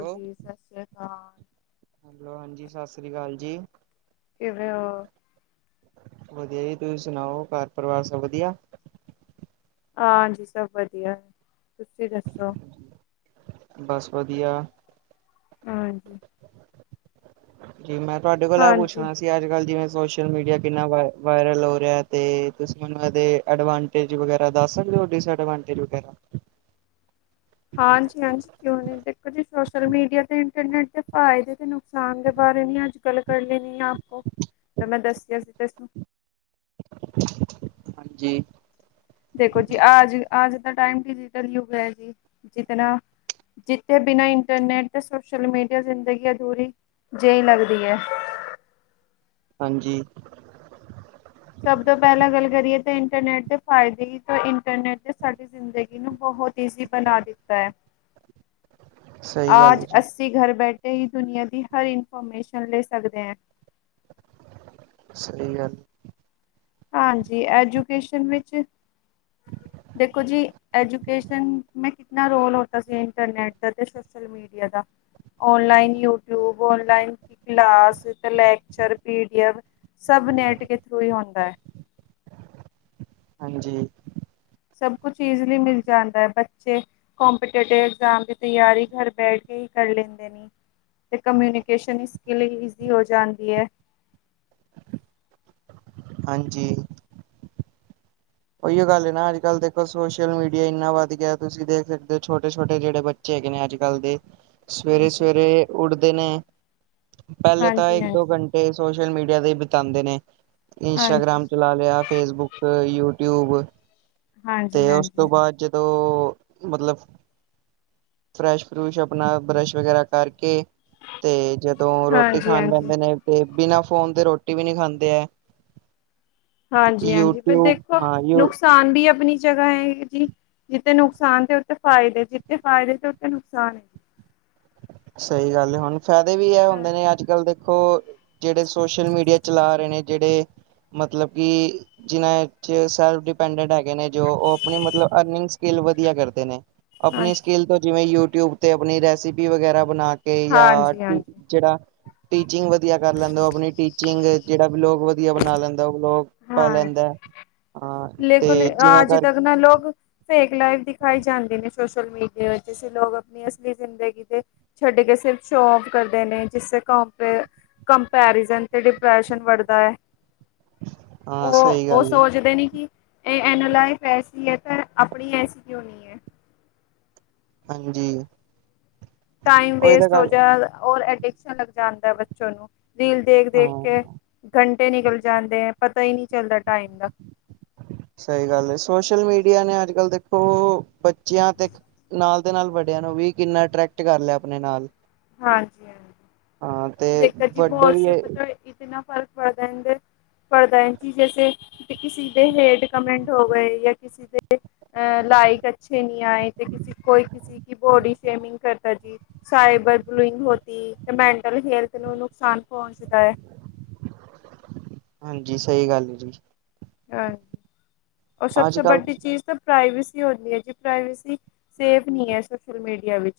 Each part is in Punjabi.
ਹੈਲੋ। ਹੈਲੋ ਹਾਂਜੀ ਸਤਿ ਸ੍ਰੀ ਅਕਾਲ ਜੀ ਕਿਵੇ ਉਹ ਵਧੀਆ ਜੀ ਤੁਸੀ ਸੁਣਾਓ ਘਰ ਪਰਿਵਾਰ ਸਭ ਵਧੀਆ ਹਾਂਜੀ ਸਭ ਵਧੀਆ ਤੁਸੀ ਦੱਸੋ ਬਸ ਵਧੀਆ ਹਾਂਜੀ ਜੀ ਮੈ ਤੁਹਾਡੇ ਕੋਲ ਆ ਹਾਂਜੀ ਪੁੱਛਣਾ ਸੀ ਅੱਜ ਕੱਲ੍ਹ ਜਿਵੇ ਸੋਸ਼ਲ ਮੀਡੀਆ ਕਿੰਨਾ ਵਾਇ ਵਾਇਰਲ ਹੋ ਰਿਹਾ ਅਤੇ ਤੁਸੀ ਮੈਨੂੰ ਇਹਦੇ ਐਡਵਾਂ ਵਗੈਰਾ ਦੱਸ ਸਕਦੇ ਹੋ ਡਿਸਐਡਵਾਂਟੇਜ ਵਗੈਰਾ ਹਾਂਜੀ ਹਾਂਜੀ ਕਿਉ ਨ ਦੇਖੋ ਜੀ ਸੋਸ਼ਲ ਮੀਡੀਆ ਤੇ ਇੰਟਰਨੈਟ ਦੇ ਫਾਇਦੇ ਤੇ ਨੁਕਸਾਨ ਦੇ ਬਾਰੇ ਨ ਅੱਜ ਕੱਲ ਕਰ ਲੈਣੀ ਹੈ ਆਪ ਤਾਂ ਮੈਂ ਦੱਸ ਸੀ ਹਾਂਜੀ। ਦੇਖੋ ਜੀ ਆਜ ਅਜ ਦਾ ਟਾਇਮ ਕਲਯੁਗ ਜਿਤਨਾ। ਜਿਥੇ ਬਿਨਾ ਇੰਟਰਨੇਟ ਤੇ ਸੋਸ਼ਲ ਮੀਡੀਆ ਜ਼ਿੰਦਗੀ ਅਧੂਰੀ ਜਹੀ ਲਗਦੀ ਹੈ। ਹਾਂਜੀ। ਸਭ ਤੋਂ ਪਹਿਲਾਂ ਗੱਲ ਕਰੀਏ ਤਾਂ ਇੰਟਰਨੈੱਟ ਦੇ ਫ਼ਾਇਦੇ ਦੀ ਤਾਂ ਇੰਟਰਨੈੱਟ ਦੇ ਸਾਡੇ ਜ਼ਿੰਦਗੀ ਨੂੰ ਬਹੁਤ ਇਜ਼ੀ ਬਣਾ ਦਿੱਤਾ ਹੈ ਸਹੀ ਗੱਲ ਹੈ ਆਜ ਜੀ ਅਸੀ ਘਰ ਬੈਠੇ ਹੀ ਦੁਨੀਆਂ ਦੀ ਹਰ ਇਨਫੋਰਮੇਸ਼ਨ ਲੈ ਸਕਦੇ ਹ ਸਹੀ ਗੱਲ ਹਾਂਜੀ ਐਜੂਕੇਸ਼ਨ ਵਿੱਚ ਦੇਖੋ ਜੀ ਐਜੂਕੇਸ਼ਨ ਮੇ ਕਿਤਨਾ ਰੋਲ ਹੋਤਾ ਸੀ ਇੰਟਰਨੈਟ ਦਾ ਤੇ ਸ ਮੀਡੀਆ ਦਾ online YouTube online class lecture PDF ਸਭ ਨੈਟ ਕੇ ਥਰੂ ਹੀ ਹੁੰਦਾ ਹੈ ਹਾਂਜੀ ਸਭ ਕੁਛ ਈਜ਼ਇਲੀ ਮਿਲ ਜਾਂਦਾ ਹੈ ਬੱਚੇ ਕਪੀਟਟਿਵ ਐਗਜ਼ਾਮ ਦੀ ਤਿਆਰੀ ਘਰ ਬੈਠ ਕੇ ਹੀ ਕਰ ਲੈਂਦੇ ਨੇ ਅਤੇ ਕਮਿਊਨੀਕੇਸ਼ਨ ਹੀ ਸਕਿੱਲ ਹੀ ਇਜ਼ੀ ਹੋ ਜਾਂਦੀ ਹੈ ਹਾਂਜੀ ਉਹੀ ਗੱਲ ਹੈ ਨਾ ਅੱਜ ਕੱਲ੍ਹ ਦੇਖੋ ਸੋਸ਼ਲ ਮੀਡੀਆ ਇੰਨਾ ਵਧ ਗਿਆ ਤੁਸੀਂ ਦੇਖ ਸਕਦੇ ਹੋ ਛੋਟੇ ਛੋਟੇ ਜਿਹੜੇ ਬੱਚੇ ਬੱਚੇ ਹੈਗੇ ਨੇ ਅੱਜ ਕੱਲ੍ਹ ਦੇ ਸਵੇਰੇ ਹਾਂਜੀ ਸਵੇਰੇ ਉੱਠਦੇ ਨੇ ਪਹਿਲੇ ਤਾਂ ਹਾਂਜੀ ਇੱਕ ਦੋ ਹਾਂਜੀ ਘੰਟੇ ਸੋਸ਼ਲ ਮੀਡੀਆ ਤੇ ਬਿਤਾਉਂਦੇ ਨੇ ਹਾਂਜੀ ਇੰਸਟਾਗ੍ਰਾਮ ਚਲਾ ਲਿਆ ਫੇਸਬੁੱਕ ਯੂਬ ਟਿਊਬ ਹਾਂਜੀ ਹਾਂਜੀ ਤੇ ਉਸ ਹਾਂਜੀ ਹਾਂਜੀ ਤੋਂ ਬਾਅਦ ਜਦੋਂ ਮਤਲਬ ਫਰੈਸ਼ ਫਰੂਸ਼ ਆਪਣਾ ਬਰੱਸ਼ ਵਗੈਰਾ ਕਰਕੇ ਤੇ ਜਦੋਂ ਰੋਟੀ ਹਾਂਜੀ ਖਾਣ ਬੈਦੇ ਨੇ ਤੇ ਬਿਨਾਂ ਫੋਨ ਤੇ ਰੋਟੀ ਵੀ ਨਹੀਂ ਖਾਂਦੇ ਹੈ ਹਾਂਜੀ ਹਾਂਜੀ ਪਰ ਯੂਟਿਊਬ ਦੇਖੋ ਹਾਂ ਯੂ ਨੁਕਸਾਨ ਵੀ ਆਪਣੀ ਜਗ੍ਹਾ ਹੈ ਜੀ ਜਿੱਥੇ ਨੁਕਸਾਨ ਤੇ ਉਤੇ ਫਾਇਦੇ ਜਿੱਥੇ ਫ਼ਾਇਦੇ ਤੇ ਉਤੇ ਨੁਕਸਾਨ ਹੈ ਸਹੀ ਗੱਲ ਹੁਣ ਫਾਇਦੇ ਵੀ ਇਹ ਹਾਂ ਹੁੰਦੇ ਨੇ ਅੱਜ ਕੱਲ੍ਹ ਦੇ ਉਹ ਜਿਹੜੇ ਸੋਸ਼ਲ ਮੀਡੀਆ ਚਲਾ ਰਹੇ ਨੇ ਜਿਹੜੇ ਮਤਲਬ ਕਿ ਜਿਨ੍ਹਾਂ ਚ ਸੈਲਫ ਡਿਪੈਂਡੈਂਟ ਹੈਗੇ ਨੇ ਜੋ ਉਹ ਆਪਣੀ ਮਤਲਬ ਅਰਨਿੰਗ ਸਕਿੱਲ ਵਧੀਆ ਕਰਦੇ ਨੇ ਆਪਣੀ ਹਾਂਜੀ ਸਕਿਲ ਤੋਂ ਜਿਵੇਂ ਯੂਟਿਊਬ ਤੇ ਆਪਣੀ ਰੈਸਿਪੀ ਵਗੈਰਾ ਬਣਾ ਕੇ ਜਾਂ ਹਾਂਜੀ ਜਿਹੜਾ ਟੀਚਿੰਗ ਵਧੀਆ ਕਰ ਲੈਂਦਾ ਆਪਣੀ ਟੀਚਿੰਗ ਜਿਹੜਾ ਵੀ ਵਿਲੋਗ ਵਧੀਆ ਬਣਾ ਲੈਂਦਾ ਉਹ ਵਿਲੋਗ ਪਾ ਹਾਂਜੀ ਲੈਂਦਾ ਹਾਂ ਤੇ ਲੇਕਿਨ ਜਿਹਨਾਂ ਆਜ ਤੱਕ ਕਰਕੇ ਲੋਕ ਫੇਕ ਲਾਈਵ ਦਿਖਾਈ ਜਾਂਦੇ ਨੇ ਸੋਸ਼ਲ ਮੀਡੀਆ ਵਿੱਚ ਲੋਕ ਆਪਣੀ ਅਸਲੀ ਜ਼ਿੰਦਗੀ ਦੇ ਛੱਡ ਕੇ ਸਿਰਫ ਸ਼ੋ- ਆਫ ਕਰਦੇ ਨੇ ਜਿਸੇ ਕਪ ਕੰਪੈਰੀਜ਼ਨ ਤੇ ਡਿਪਰੈਸ਼ਨ ਵੜਦਾ ਹੈ ਹਾਂ ਉਹ ਸਹੀ ਉਹ ਗੱਲ ਹੈ। ਸੋਚਦੇ ਨੇ ਕਿ ਇਹ ਐਨ ਐਸੀ ਹੈ ਤੇ ਆਪਣੀ ਐਸੀ ਕਿਉ ਨਹੀਂ ਹੈ ਹਾਂਜੀ ਟਾਈਮ ਉਹੀ ਤਾਂ ਵੇਸਟ ਹੋ ਗੱਲ ਜਾ ਰ ਅਡਿਕਸ਼ਨ ਲੱਗ ਜਾਂਦਾ ਬੱਚੋਂ ਨੂੰ ਰੀਲ ਦੇਖ ਦੇਖ ਕੇ ਹਾਂ ਘੰਟੇ ਨਿਕਲ ਜਾਂਦੇ ਹੈ ਪਤਾ ਹੀ ਨਹੀਂ ਚੱਲਦਾ ਟਾਈਮ ਦਾ ਸਹੀ ਗੱਲ ਹੈ ਸੋਸ਼ਲ ਮੀਡੀਆ ਨੇ ਅੱਜ ਕੱਲ ਦੇਖੋ ਬੱਚਿਆਂ ਤੇ ਨਾਲ ਦੇ ਨਾਲ ਵੱਡਿਆਂ ਨੂੰ ਵੀ ਕਿੰਨਾ ਅਟਰੈਕਟ ਕਰ ਲਿਆ ਆਪਣੇ ਨਾਲ ਹਾਂ ਤੇ ਵੱਡੇ ਵੀ [inaudible] ਪੜਦਾ ਜੀ ਜੈਸੇ ਕਿਸੀ ਦੇ ਹੇਡ ਕਮੈਂਟ ਹੋ ਗਏ ਜਾਂ ਦੇ ਅ ਲਾਇਕ ਅੱਛੇ ਨੀ ਆਏ ਤੇ ਕਿਸੇ ਕੋਈੇ ਬੋਡੀ ਸ਼ੇਮਿੰਗ ਕਰ ਜੀ ਸਬਰ ਬਲੂਇੰਗ ਹੋ ਤੇ ਮੈਂਟਲ ਹੈਲਥ ਨੂੰ ਨੁਕਸਾਨ ਪਹੁੰਚਦਾ ਹੈ ਹਾਂਜੀ ਸਹੀ ਗੱਲ ਜੀ ਹਾਂਜੀ ਰ ਸਭ ਅੱਜ ਸੇ ਕੱਲ ਵੱਡੀ ਚੀਜ਼ ਤਾਂ ਪ੍ਰਵੇਸੀ ਹੁੰਦੀ ਹੈ ਜੀ ਪ੍ਰਵੇਸੀ ਸੇਫ ਨਹੀ ਹੈ ਸੋਸ਼ਲ ਮੀਡੀਆ ਵਿੱਚ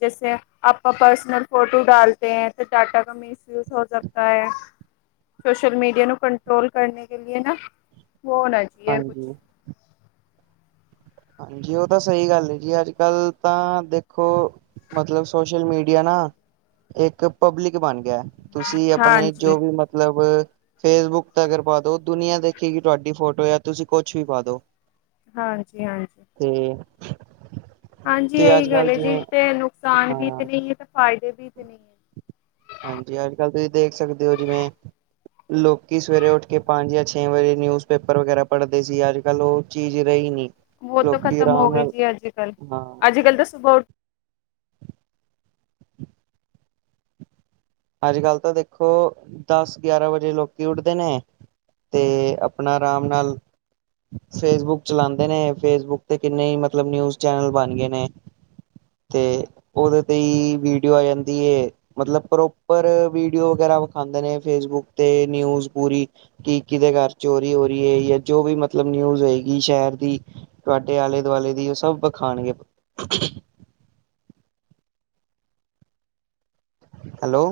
ਜੈਸੇ ਆਪਾਂ ਪਰਸਨਲ ਫੋਟੋ ਡਾਲਤੇ ਹੈ ਤੇ ਟਾਟਾ ਕ ਮ ਯੂਜ ਹੋ ਸਕਤਾ ਹੈ ਸੋਸ਼ਲ ਮੀਡੀਆ ਨੂੰ ਕੰਟਰੋਲ ਕਰਨੇ ਕੇ ਲਿਏ ਨਾ ਹੋਣ ਹਾਂਜੀ ਹਾਂਜੀ ਉਹ ਤਾਂ ਸਹੀ ਗੱਲ ਹੈ ਜੀ, ਅੱਜ- ਕੱਲ ਤਾਂ ਦੇਖੋ ਮਤਲਬ ਸੋਸ਼ਲ ਮੀਡੀਆ ਨਾ ਇੱਕ ਪਬਲਿਕ ਬਣ ਗਿਆ। ਤੁਸੀਂ ਆਪਣੇ ਹਾਂਜੀ ਜੋ ਵੀ ਮਤਲਬ ਫੇਸਬੁੱਕ ਤੇ ਅਗਰ ਪਾ ਦੋ, ਦੁਨੀਆਂ ਦੇਖੇਗੀ ਤੁਹਾਡੀ ਫੋਟੋ ਜਾਂ ਤੁਸੀਂ ਕੁਛ ਵੀ ਪਾ ਦੋ। ਹਾਂਜੀ- ਹਾਂਜੀ। ਤੇ ਹਾਂਜੀ ਤੁਸੀਂ ਇਹੀ ਅੱਜ ਗੱਲ ਕੱਲ ਏ ਜੀ, ਜਿਵੇਂ ਤੇ ਨੁਕਸਾਨ ਹਾਂ ਵੀ ਤੇ ਨਹੀਂ ਹੈ ਤੇ ਫ਼ਾਇਦੇ ਵੀ ਤੇ ਨਹੀਂ ਹੈ। ਹਾਂਜੀ, ਅੱਜ- ਕੱਲ੍ਹ ਤੁਸੀਂ ਦੇਖ ਸਕਦੇ ਹੋ ਜਿਵੇਂ ਲੋਕ ਸਵੇਰੇ ਉੱਠ ਕੇ ਪੰਜ ਜਾਂ ਛੇ ਵਜੇ ਨਿਊਜ਼ਪੇਪਰ ਵਗੈਰਾ ਪੜ੍ਹਦੇ ਸੀ, ਅੱਜ- ਕੱਲ੍ਹ ਉਹ ਚੀਜ਼ ਰਹੀ ਨਹੀਂ। ਉਹ ਤਾਂ ਲੋਕੀ ਖ਼ਤਮ ਹੋ ਆਰਾਮ ਗਈ ਨਾਲ ਜੀ ਅੱਜ- ਕੱਲ੍ਹ, ਹਾਂ ਅੱਜ -ਕੱਲ੍ਹ ਤਾਂ ਸੁਬਾਹ ਉੱਠ ਅੱਜ -ਕੱਲ੍ਹ ਤਾਂ ਦੇਖੋ, ਦਸ ਗਿਆਰਾਂ ਵਜੇ ਲੋਕੀ ਉੱਠਦੇ ਨੇ। ਤੇ ਆਪਣਾ ਆਰਾਮ ਨਾਲ ਫੇਸਬੁੱਕ ਚਲਾਂਦੇ ਨੇ, ਫੇਸਬੁੱਕ ਤੇ ਕਿੰਨੇ ਹੀ ਮਤਲਬ ਨਿਊਜ਼ ਚੈਨਲ ਬਣ ਗਏ ਨੇ। ਤੇ ਉਹਦੇ ਤੇ ਵੀਡੀਓ ਆ ਜਾਂਦੀ ਏ, ਮਤਲਬ ਉੱਪਰੋ ਉੱਪਰ ਵੀਡੀਓ ਵਗੈਰਾ ਵਿਖਾਂਦੇ ਨੇ, ਫੇਸਬੁੱਕ ਤੇ ਨਿਊਜ਼ ਪੂਰੀ। ਕਿ ਕਿਹਦੇ ਘਰ ਚੋਰੀ ਹੋ ਰਹੀ ਏ, ਜਾਂ ਜੋ ਵੀ ਮਤਲਬ ਨਿਊਜ਼ ਹੋਏਗੀ ਸ਼ਹਿਰ ਦੀ। ਤੁਹਾਡੇ ਆਲੇ- ਦੁਆਲੇ ਦੀ ਉਹ ਸਭ ਵਿਖਾਣਗੇ। ਹੈਲੋ,